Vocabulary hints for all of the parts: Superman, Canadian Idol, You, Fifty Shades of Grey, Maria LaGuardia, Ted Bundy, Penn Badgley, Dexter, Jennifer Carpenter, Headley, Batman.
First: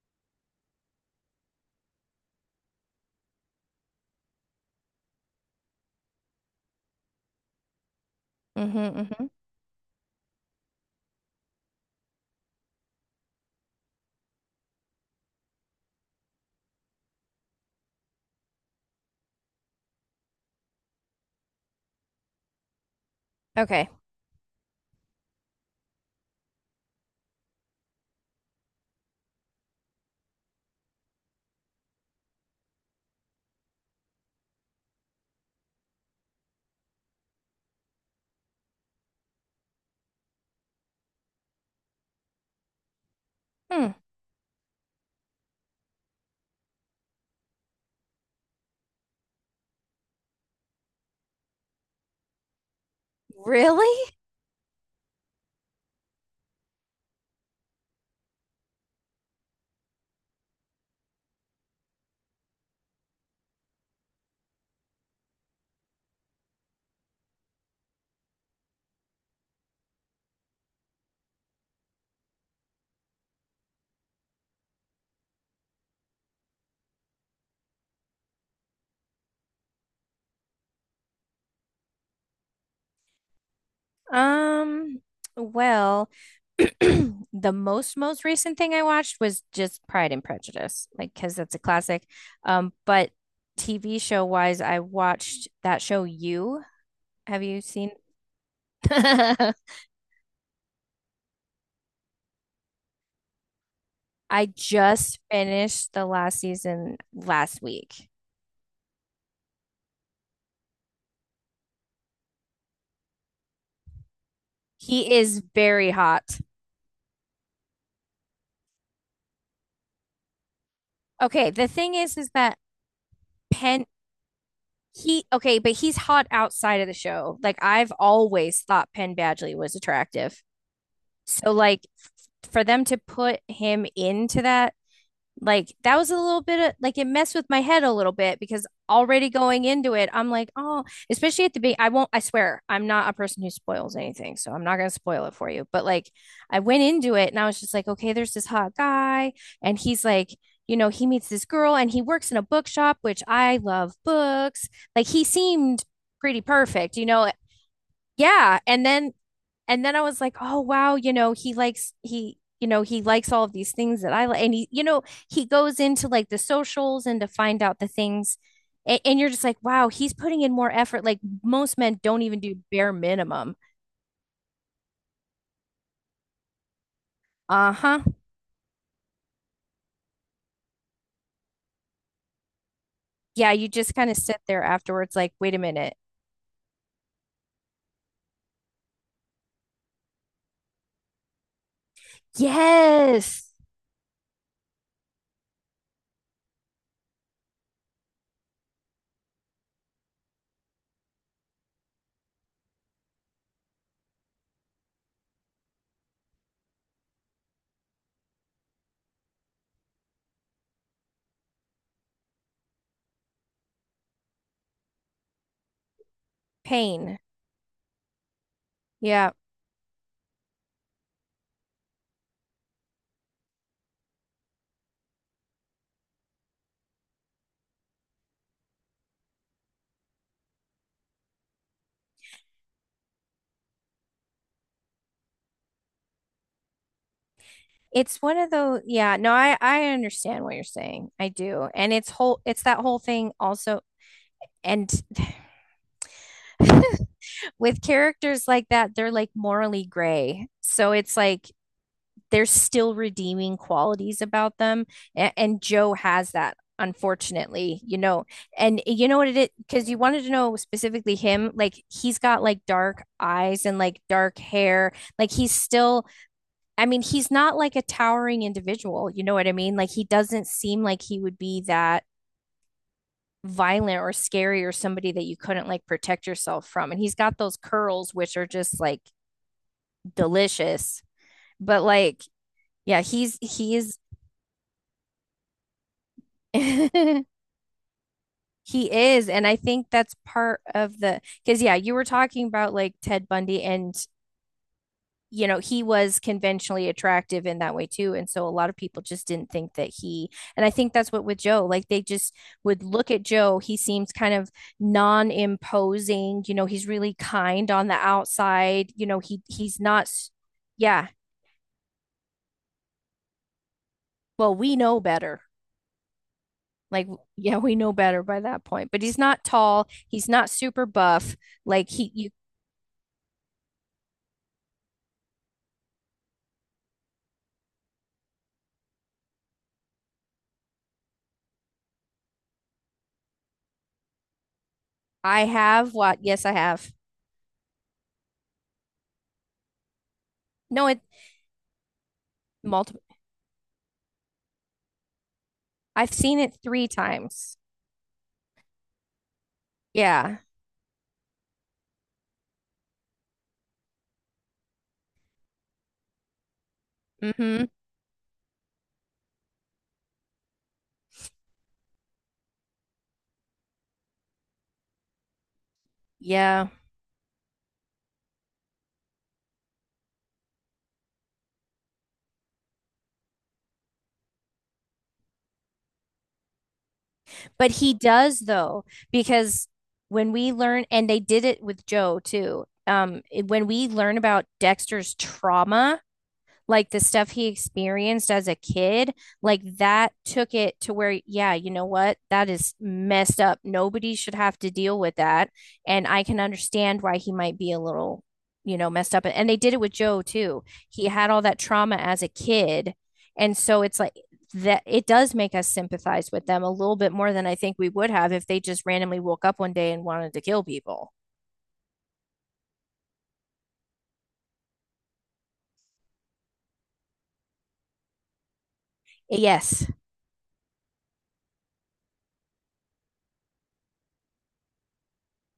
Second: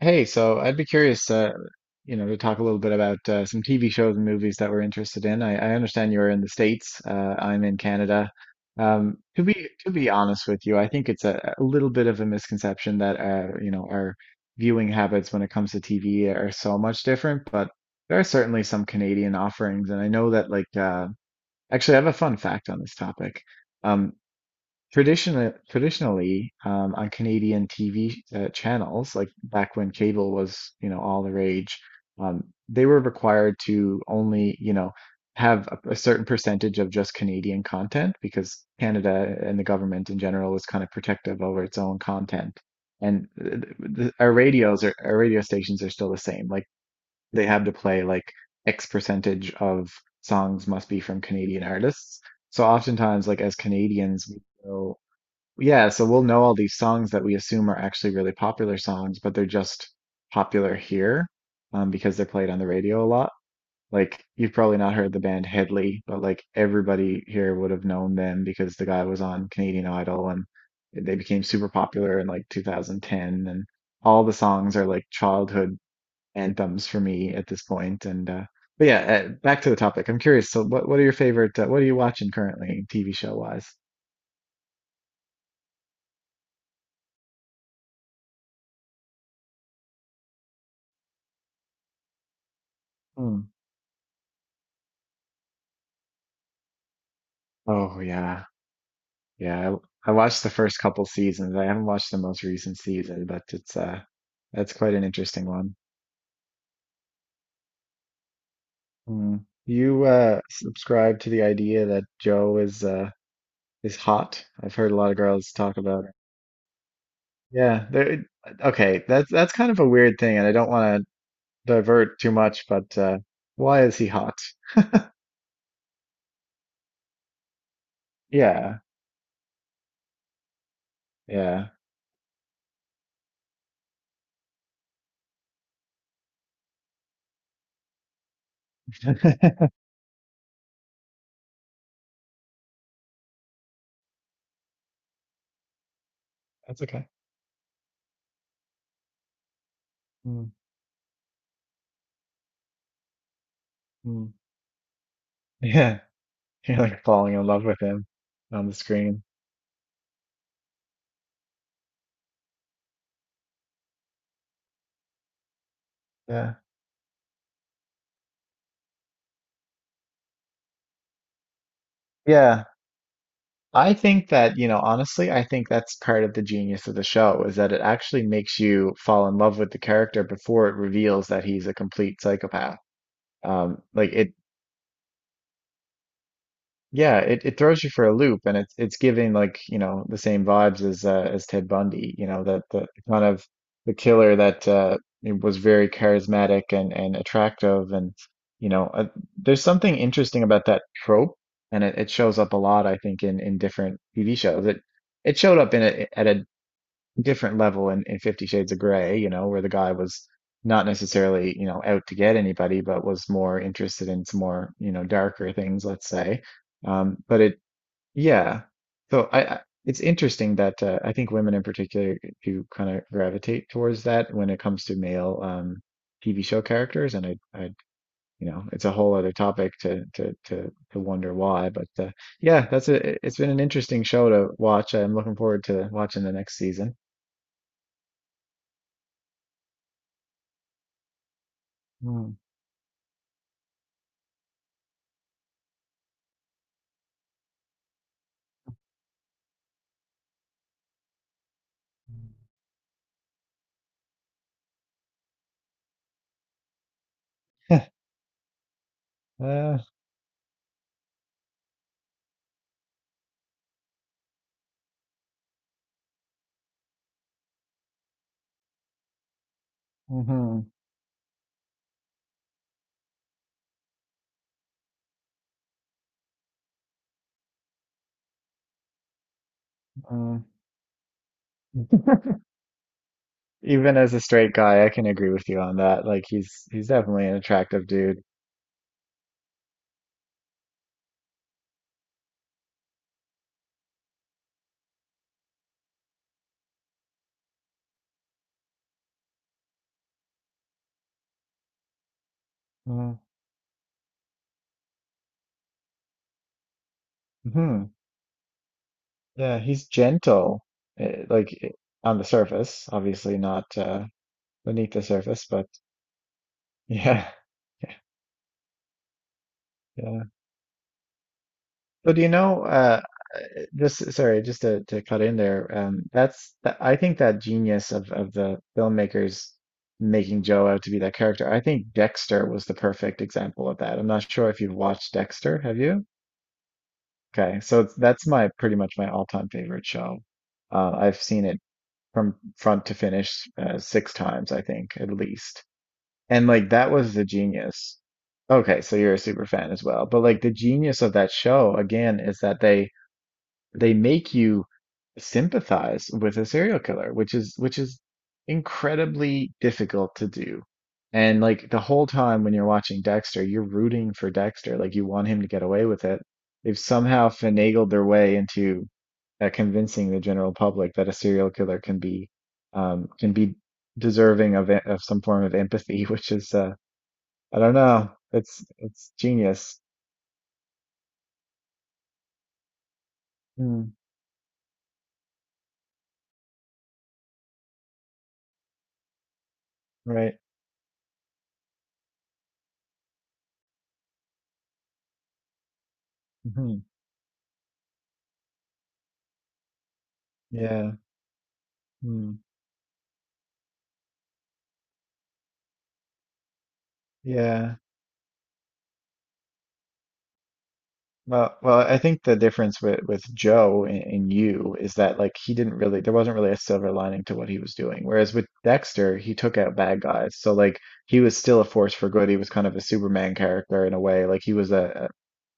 Hey, so I'd be curious, to talk a little bit about some TV shows and movies that we're interested in. I understand you're in the States. I'm in Canada. Mm-hmm, Um, mm-hmm. to be to be honest with you, I think it's a little bit of a misconception that our viewing habits when it comes to TV are so much different, but there are certainly some Canadian offerings, and I know that actually, I have a fun fact on this topic. Okay. Um, traditionally, on Canadian TV channels, like back when cable was, you know, all the rage, um, they were required to only, you know, have a certain percentage of just Canadian content because Canada and the government in general was kind of protective over its own content. And Hmm. Our our radio stations are still the same. Like they have to play like X percentage of songs must be from Canadian artists. So oftentimes, like as Really? Canadians, yeah, so we'll know all these songs that we assume are actually really popular songs, but they're just popular here because they're played on the radio a lot. Like, you've probably not heard the band Headley, but like everybody here would have known them because the guy was on Canadian Idol, and they became super popular in like 2010. And all the songs are like childhood anthems for me at this point. Back to the topic. I'm curious. So, what are your favorite, what are you watching currently, TV show wise? Um, well, the most recent thing I watched was just Pride and Prejudice, like because that's a classic. But Hmm. TV show wise, I watched that show You. Have you seen? Oh, yeah. I Yeah, I watched the first couple seasons. I haven't watched the most recent season, but it's that's quite an just interesting one. finished the last season last week. Mm. You subscribe to the idea that Joe is hot. I've heard a lot He of is girls talk very about it. hot. Yeah, there okay, that's kind of a weird thing and I don't want to Okay, the thing divert is too that much, but why pen. is he hot? He okay, but he's hot outside of the show. Like I've always Yeah. thought Penn Badgley was attractive. So Yeah. like for them to put him into that, like that was a little bit of, like, it messed with my head a little bit because already going That's into it, I'm like, oh, especially at the beginning. I won't, I swear, I'm not a person who spoils anything. So I'm not going to spoil it for you. But like I went okay. into it and I was just like, okay, there's this hot guy. And he's like, Mm, you know, he meets this girl and he works in a bookshop, which I love mm. books. Like he seemed Yeah, pretty you're perfect, like you know? falling in love with him Yeah. on the And then screen. and then I was like, oh wow, you know, he, you know, he likes all of these things that I like, and he, you know, he goes into like the Yeah. socials and to find out the things, and you're just like, wow, he's putting in more effort. Like most men don't even do Yeah. bare minimum. I think that, you know, honestly, I think that's part of the genius of the show is Uh that it huh. actually makes you fall in love with the character before it reveals that he's a complete psychopath. Yeah, you Um, just kind like of it, sit there afterwards, like, wait a minute. yeah, it throws you for a loop and it's giving like, you know, the same vibes as Ted Bundy, you know, that the kind of Yes, the killer that was very charismatic and attractive and you know, there's something interesting about that trope, and it shows up a lot I think in different TV shows. It showed up in a different level in Fifty Shades of Grey, you know, where the guy was not necessarily, you know, out to get anybody, but was more interested in some more, you know, darker things, let's say. Um, pain. but it, yeah. So Yeah. I it's interesting that I think women in particular do kind of gravitate towards that when it comes to male TV show characters, and you know, it's a whole other topic to wonder why. But yeah, it's been an interesting show to watch. I'm looking forward to watching the next season. It's one of those, yeah, no, I understand what you're saying. I do. And it's that whole thing also and with characters like that, they're like morally gray. So it's like there's still redeeming qualities about them. And Joe has that, unfortunately, you know. And eh, you know what it is? Uh, Because you wanted to know specifically him, like he's got like dark eyes and like dark hair. Like he's still, I mean, he's not like a towering individual. You know what I mean? Like he doesn't mhm, seem like he would be that violent or scary or somebody that you couldn't like protect yourself from. And he's got those curls, which are just like uh, delicious. But like, yeah, he's even he's as a straight guy, I can agree with you on that. Like he's he definitely an attractive dude. is, and I think that's part of the, because yeah, you were talking about like Ted Bundy, and you know he was conventionally attractive in that way too, and so a lot of people just didn't think that he, and I think that's what with Joe, like they just would look Mm at Joe, he seems kind of non-imposing, you know, he's really kind on hmm. the outside, you know, he Yeah, he's he's not, gentle. yeah, eh, like eh, on the surface, obviously not well, we beneath know the better. surface, but Like, yeah, yeah, we know better by that point. But he's not tall. yeah. He's not super buff. Like he, So do you you, know? Just sorry, just to, cut in there. I think that genius of the filmmakers making Joe out to be that character. I think Dexter was the perfect example of that. I'm not sure if you've watched I Dexter, have have you? what? Yes, I have. Okay, so that's my pretty much my all-time favorite show. No, it I've seen it from front to multiple. finish six times, I think, at least. I've seen And it like three that was the times. genius. Okay, so you're a super fan as well. But Yeah. like the genius of that show again is that they make you sympathize with a serial killer, which Mm-hmm. Is incredibly difficult to do. And like the whole time when you're watching Dexter, you're rooting for Dexter, like you want him to get away with it. Yeah. They've somehow finagled their way into convincing the general public that a serial killer can be deserving of some form of empathy, which is I But don't he know. does though, It's because genius. when we learn, and they did it with Joe too. It- when we Mm, learn about Dexter's trauma, like the stuff he experienced as a kid, like that right. took it to where, yeah, you know what? That is messed up. Nobody should have to deal with that. And I can Hmm. understand why he might be a little, you know, messed up. And they did it with Joe too. Yeah. He had all that trauma as a Mm, kid. And so it's like that it does make us sympathize with them a little bit more than I yeah. think we would have if they just randomly woke up one day and wanted to kill people. Well, I think the difference with Joe and you is that like he didn't really there wasn't really a silver lining to what he was doing. Whereas with Dexter, he took out Yes, bad guys. So like he was still a force for good. He was kind of a Superman character in a way. Like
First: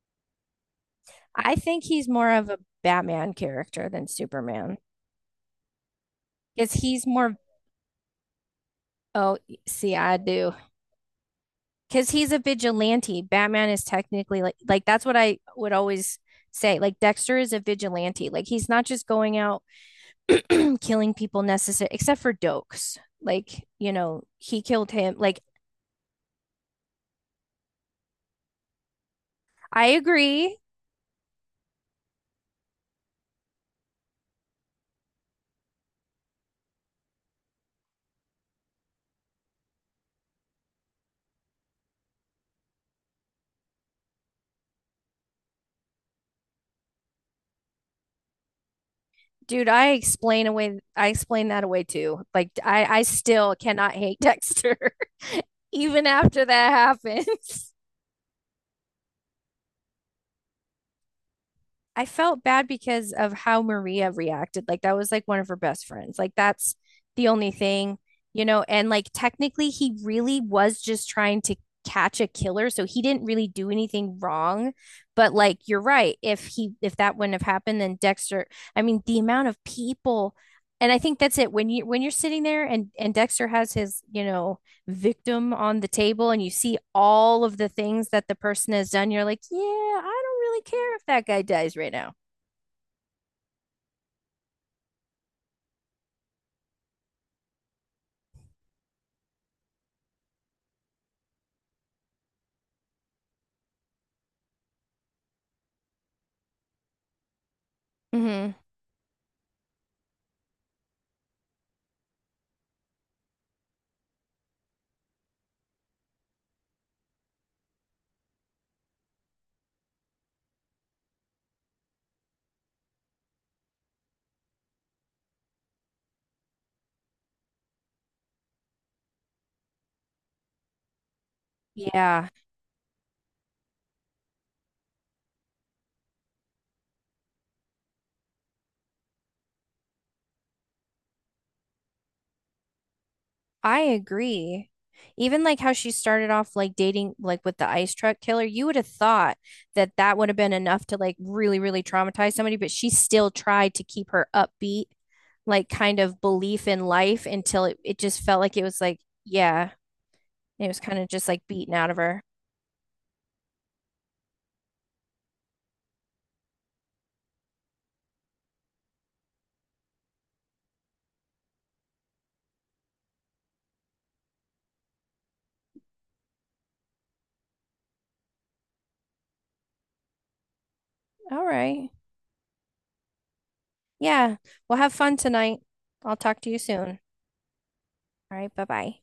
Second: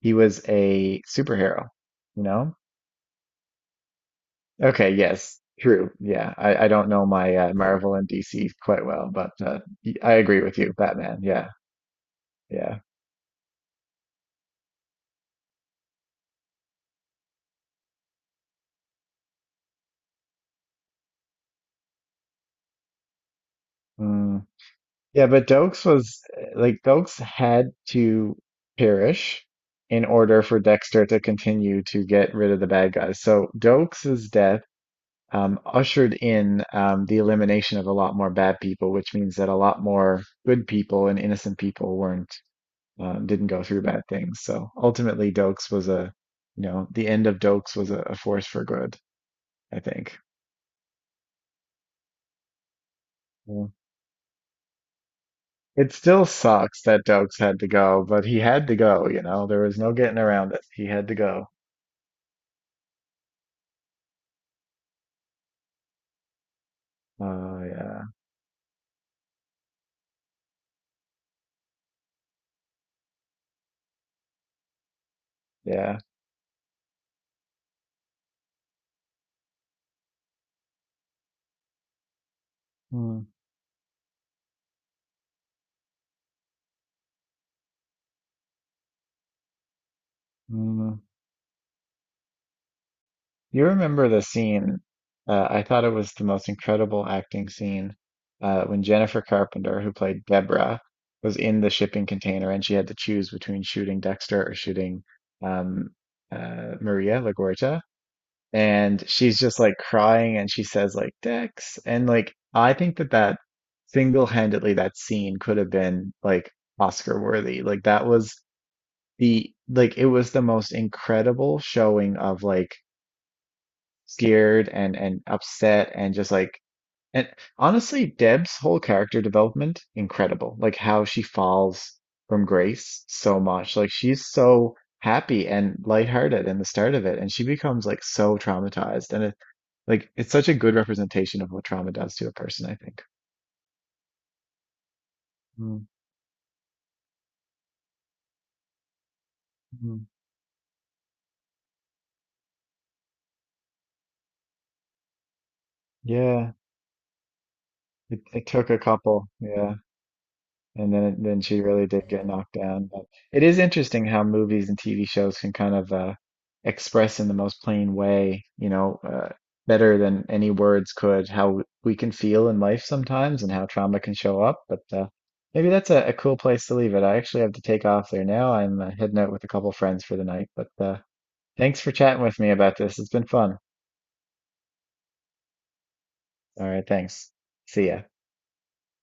he was a I superhero, think he's you more of know? a Batman character than Superman. Okay, yes. True. Yeah. I Because don't he's know more, my Marvel and DC quite well, but oh, see, I I agree do. with you, Batman. Yeah. Because he's a Yeah. vigilante. Batman is technically like that's what I would always say. Like Dexter is a vigilante. Like he's not just going out and killing people necessary, except for Dokes. Like, you know, Mm. he killed him. Yeah, Like, but Dokes was like Dokes had to perish I in order agree. for Dexter to continue to get rid of the bad guys. So Dokes's death ushered in the elimination of a lot more bad people, which means that a lot more good people and innocent people weren't didn't go through bad things. So ultimately, Dokes was a you know the end of Dokes was a force for good, Dude, I think. I explain that away too. Like, I still Yeah. cannot hate Dexter, It even still after that sucks that Dokes had to happens. go, but he had to go, you know. There was no getting around it. He had to go. I felt bad because of how Maria reacted. Like that was like one of her best friends. Like that's the only Oh thing, yeah, you know, and like technically he really was just trying to catch a killer, so he didn't really do anything wrong. But like you're yeah. right, if he, if that wouldn't have happened, then Dexter, I mean the amount of people, and I think that's it, when you're sitting there, and Mm, Dexter has his, you know, victim on the table and you see all of the things that the person has done, you're like, yeah, I don't really care mm. if that guy dies right now. You remember the scene? I thought it was the most incredible acting scene when Jennifer Carpenter, who played Deborah, was in the shipping container and she had to choose between shooting Dexter or shooting um, Maria LaGuardia. Hmm. And she's just like crying and she says like Dex and like I think that that single-handedly that scene could have been like Oscar worthy, like that was the like it was the most incredible showing of like scared and upset and just like and honestly Deb's whole character development incredible like how she falls Yeah, from grace so much like she's so happy and lighthearted in the start of it and she becomes like so traumatized and like it's such a good representation of what trauma does to a person, I think. I agree. Even like how Mm. she started off like dating like with the ice truck killer, you would have thought that Mm. that would have been enough to like really, really traumatize somebody, but she still tried to keep her upbeat, like kind of Yeah, belief in life until it just felt it like it took a was like, couple, yeah, yeah, it was and kind of just then like she beaten really out of did her. get knocked down. But it is interesting how movies and TV shows can kind of express in the most plain way, you know, better than any words could, how we can feel in life sometimes and how trauma can show up. But maybe that's a cool place to leave it. I actually have to take off there now. I'm heading out with a couple friends for the night, but All thanks right. for chatting with me about this. It's been fun. Yeah. Well, have fun tonight. I'll talk to you All right, soon. thanks. See ya. All right. Bye bye.